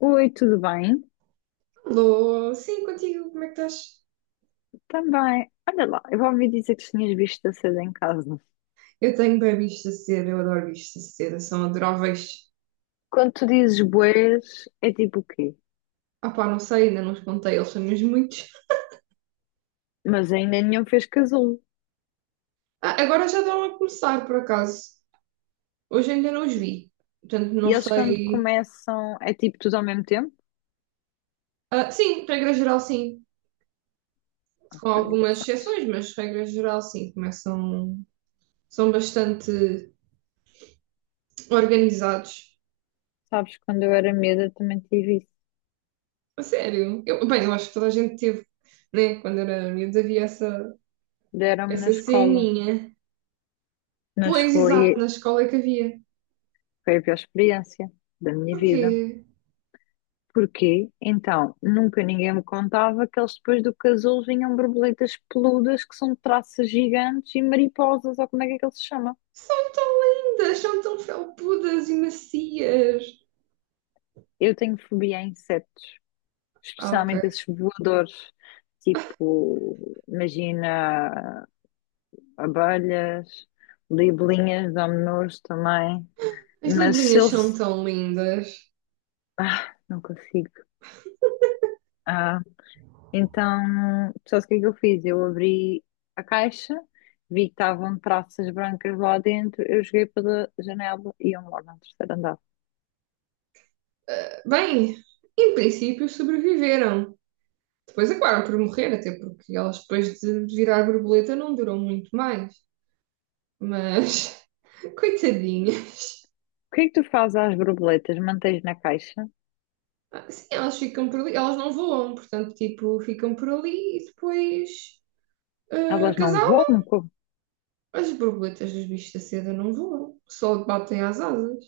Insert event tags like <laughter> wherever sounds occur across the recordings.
Oi, tudo bem? Alô, sim, contigo, como é que estás? Também. Olha lá, eu ouvi dizer que tinhas visto a seda em casa. Eu tenho bem bichos de seda, eu adoro bichos de seda, são adoráveis. Quando tu dizes boés, é tipo o quê? Ah pá, não sei, ainda não os contei, eles são mesmo muitos. Mas ainda nenhum fez casulo. Ah, agora já estão a começar, por acaso. Hoje ainda não os vi, portanto E não eles quando sei. começam, é tipo tudo ao mesmo tempo? Sim, regra geral sim, com Ok. algumas exceções, mas regra geral sim, começam. São bastante organizados. Sabes, quando eu era miúda também tive isso. A sério, eu, bem, eu acho que toda a gente teve, né? Quando era miúdo havia essa, Deram-me na essa escola. ceninha. Mas Pois, exato, na escola é que havia. foi a pior experiência da minha Porquê? vida. Porquê? Então, nunca ninguém me contava que eles depois do casulo vinham borboletas peludas que são traças gigantes e mariposas, ou como é que aquilo se chama? São tão lindas, são tão felpudas e macias. Eu tenho fobia a insetos, Ah, especialmente ok. esses voadores, tipo, imagina abelhas, libelinhas, dão-me nojo também, As mas se libelinhas são eles. tão lindas. Ah, não consigo. Ah, então, sabes o que é que eu fiz? Eu abri a caixa, vi que estavam traças brancas lá dentro, eu joguei pela janela e eu moro no terceiro andar. Bem, em princípio sobreviveram. Depois acabaram por morrer, até porque elas depois de virar borboleta não duram muito mais. Mas, <laughs> coitadinha. O que é que tu fazes às borboletas? Mantens na caixa? Sim, elas ficam por ali, elas não voam, portanto, tipo, ficam por ali e depois Elas não casal. voam? Como? As borboletas dos bichos da seda não voam, só batem às asas.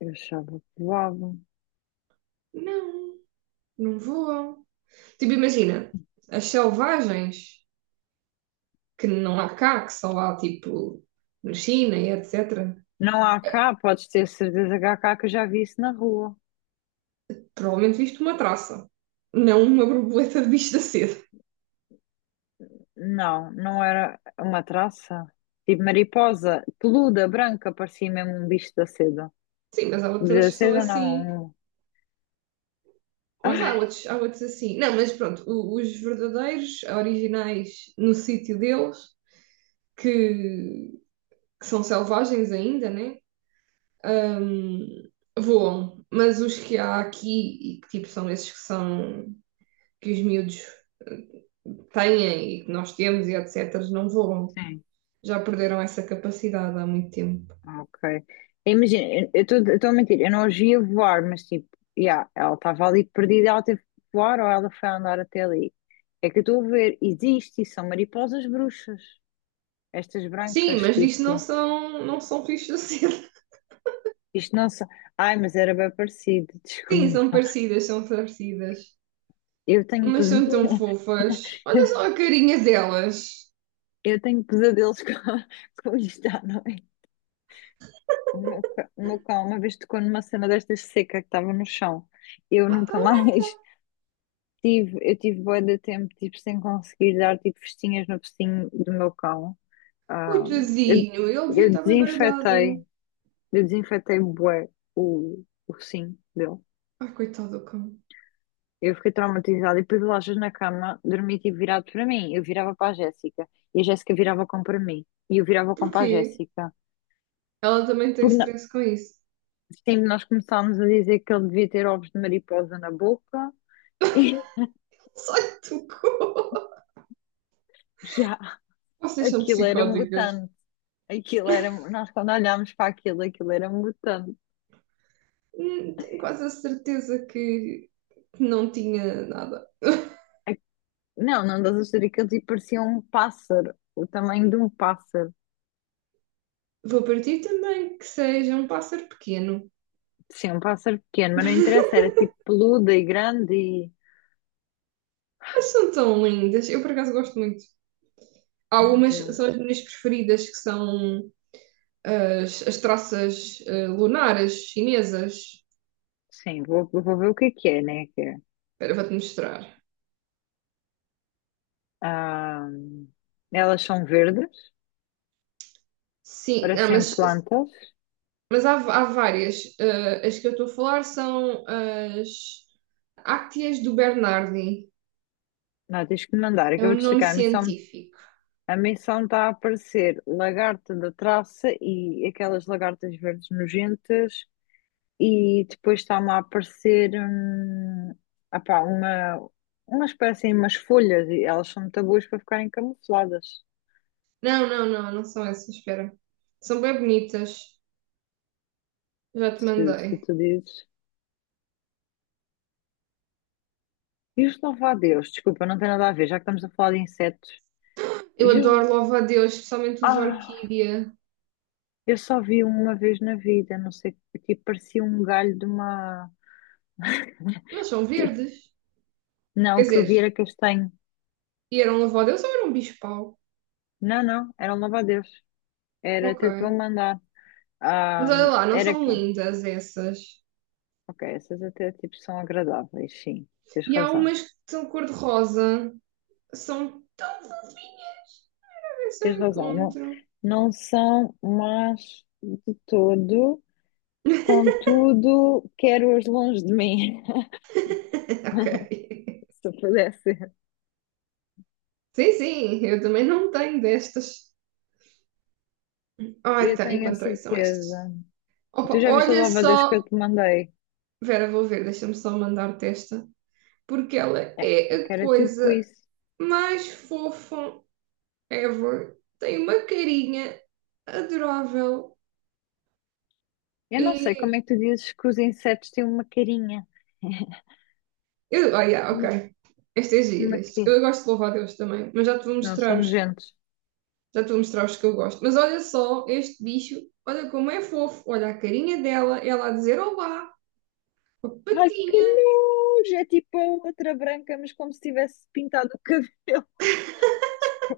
Eu achava que voavam. Não, não voam. Tipo, imagina, as selvagens que não há cá, que só há tipo na China e etc. Não há cá, podes ter certeza que há cá que eu já vi isso na rua. Provavelmente viste uma traça, não uma borboleta de bicho da sede. Não, não era uma traça. Tipo mariposa, peluda, branca, parecia mesmo um bicho da seda. Sim, mas há Um bicho outras da que são seda assim. não. Mas Ai, há outros assim. Não, mas pronto, os verdadeiros, originais no sítio deles, que, que são selvagens ainda, né? Hum, Voam, mas os que há aqui e que tipo são esses que são que os miúdos têm e que nós temos e etc., não voam. sim, Já perderam essa capacidade há muito tempo. ok. Imagina, eu estou a mentir, eu não os via voar, mas tipo, yeah, ela estava ali perdida, ela teve que voar ou ela foi andar até ali. É que eu estou a ver, existe e são mariposas bruxas. Estas Sim, brancas, mas isto não tipo, são, não são fichas assim. <laughs> isto não são. Ai, mas era bem parecido, <laughs> Sim, são desculpa. parecidas, são parecidas. Eu tenho Mas pesa- são tão fofas. Olha só <laughs> a carinha delas. eu tenho pesadelos com, <laughs> com isto à noite. O meu cão uma vez tocou numa cena destas seca que estava no chão. Eu Ah, está a nunca mais Marta. <laughs> Eu tive bué de tempo, tipo, sem conseguir dar, tipo, festinhas no focinho do meu cão. Ah, eu, Coitadinho, ele devia eu estar bem desinfetei, baralhado. eu desinfetei bué o focinho dele. Ai, coitado do cão. Eu fiquei traumatizada e depois o Lajas na cama dormia tipo virado para mim. Eu virava para a Jéssica e a Jéssica virava com para mim e eu virava com para a Porquê? Jéssica. Ela também tem Porque na- stress com isso. sempre nós começámos a dizer que ele devia ter ovos de mariposa na boca <laughs> e <laughs> Só lhe tocou. já, Vocês são aquilo era psicóticas. mutante. Aquilo era, nós quando olhámos para aquilo, aquilo era mutante. Tenho quase a certeza que não tinha nada. <laughs> Não, não das histórias que ele tipo, parecia um pássaro, o tamanho de um pássaro. Vou partir também que seja um pássaro pequeno. Sim, um pássaro pequeno, mas não <laughs> interessa, era tipo peludo e grande e. Mas são tão lindas. Eu, por acaso, gosto muito. Meu Algumas são Deus. as minhas preferidas, que são as traças lunares chinesas. Sim, vou ver o que é, né? Que é. Espera, vou-te mostrar. Ah, elas são verdes, Sim, ah, parecem plantas. mas há várias. Eh, as que eu estou a falar são as Ácteas do Bernardi. Não, tens que me mandar. É o Acabei de nome chegar. Científico. A missão está a aparecer lagarta da traça e aquelas lagartas verdes nojentas. E depois está-me a aparecer apá, umas parecem umas folhas e elas são muito boas para ficarem camufladas. Não são essas, espera. São bem bonitas. Já te Se mandei. tu dizes. E os louva-a-Deus, desculpa, não tem nada a ver, já que estamos a falar de insetos. Eu E os... adoro louva-a-Deus, especialmente os Ah! orquídea. Eu só vi uma vez na vida, não sei, tipo, parecia um galho de uma. Mas são verdes. Quer Não, que eu dizer, vi era castanho. e eram louva-a-Deus ou eram bicho-pau? Não, não, era um louva. Era, Ok. até te vou mandar. Mas Ah, olha lá, não era são que. lindas essas. Ok, essas até tipo são agradáveis, sim, tens E há razão. umas que são cor-de-rosa. São tão fofinhas. Ver se Tens eu razão, não, encontro. não são más de todo, contudo, quero-as longe de mim, <laughs> Ok. <laughs> se eu pudesse. Sim, sim, eu também não tenho destas. Ai, Eu tá, tenho a encontrei, são estas. certeza. Tu Opa, já viste o olha louva que eu só. te mandei? Vera, vou ver, deixa-me só mandar-te esta. Porque ela É, é é que a era tipo coisa isso. mais fofa ever. Tem uma carinha adorável. Eu não sei como E. é que tu dizes que os insetos têm uma carinha. Eu, oh, yeah, ok. Esta é gira. Uma quê? Eu gosto de louvar a Deus também, mas já te vou Não, são mostrar os, nojentos. já te vou mostrar os que eu gosto. Mas olha só este bicho, olha como é fofo, olha a carinha dela, ela a dizer olá, com a Ai, que patinha. nojo! É tipo a outra branca, mas como se tivesse pintado o cabelo. <laughs>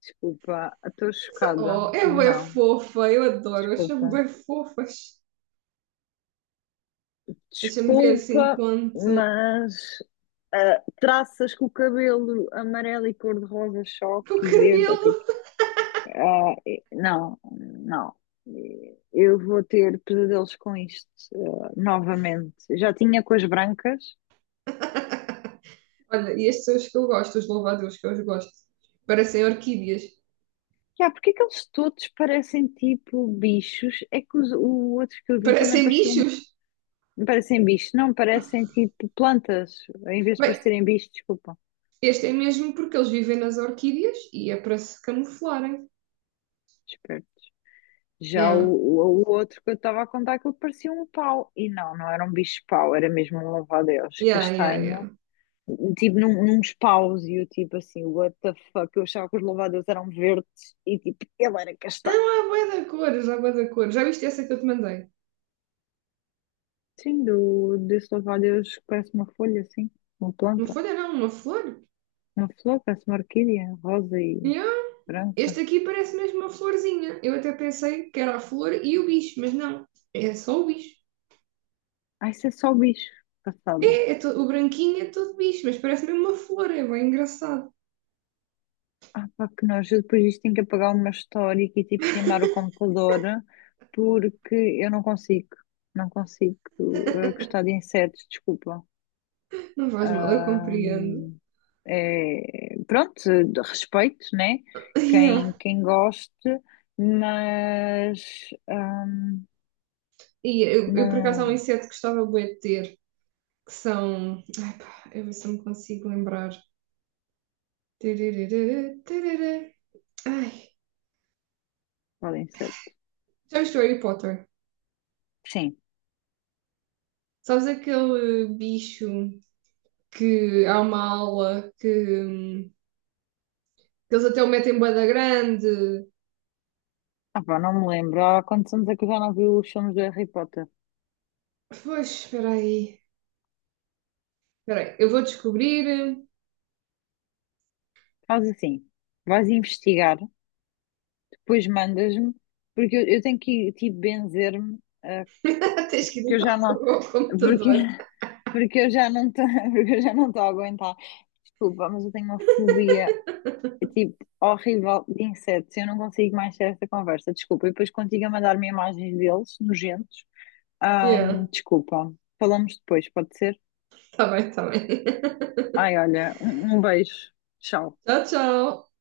Desculpa, estou chocada. Oh, é bué Não, fofa, eu adoro, acho-me desculpa. bem fofas. Deixa-me ver assim Desculpa, quanto. mas ah, traças com o cabelo amarelo e cor-de-rosa Com o choque e verde, cabelo. ok? Ah, não, não. E eu vou ter pesadelos com isto, ah, novamente. Já tinha com as brancas. Olha, e estes são os que eu gosto, os louvadeus que eu gosto. Parecem orquídeas. Já, porque é que eles todos parecem tipo bichos? É que o outro que eu vi também Parecem parecia um, bichos. parecem bichos, não, parecem tipo plantas, em vez de Bem, parecerem bichos, desculpa. este é mesmo porque eles vivem nas orquídeas e é para se camuflarem. Esperto. Já Yeah, o outro que eu estava a contar, aquilo parecia um pau. E não, não era um bicho pau, era mesmo um louva-a-Deus yeah, yeah, yeah. castanho tipo num espáusio, tipo assim, what the fuck, eu achava que os louvadeus eram verdes e tipo, ele era Não, castanho. há bué da cores, há bué da cor. Já viste essa que eu te mandei? Sim, desse louvadeus que parece uma folha, assim, uma Uma planta, folha não, uma flor? uma flor, parece uma orquídea, rosa e Yeah. Este branca. aqui parece mesmo uma florzinha. Eu até pensei que era a flor e o bicho, mas não. É só o bicho. Ah, isso é só bicho, passada. É, o branquinho é todo bicho, mas parece mesmo uma flor, é bem engraçado. Ah, pá, que nós depois disto tenho que apagar uma história e tipo queimar o computador porque eu não consigo, não consigo gostar de insetos, desculpa. Não faz mal, eu compreendo. Ahm, É, pronto, de respeito, né? <laughs> Yeah. Quem goste, mas E eu, por acaso, há um não. inseto que gostava bué de ter, que são. Ai, pá, eu ver se eu me consigo lembrar. Tararara, tarará. Ai, Podem ser. já viste o Harry Potter? Sim. Sabes aquele bicho que há uma aula hum, que eles até o metem bué da grande? Ah, pá, não me lembro. Há quantos anos é que eu já não vi os filmes do Harry Potter? Pois, espera aí. Espera aí, eu vou descobrir. Faz assim, vais investigar, depois mandas-me, porque eu tenho que tipo benzer-me, ah, <laughs> Tens porque que ir eu já não. ao <laughs> Porque, computador. <laughs> porque eu já não estou, <laughs> porque eu já não estou a aguentar. Desculpa, mas eu tenho uma fobia. É <laughs> tipo, horrível de insetos. Eu não consigo mais ter esta conversa, desculpa. E depois contigo a mandar-me imagens deles, nojentos. Ja, Desculpa. Falamos depois, pode ser? tá bem, tá bem. Ai, olha, um beijo. Tchau. Tchau, tchau.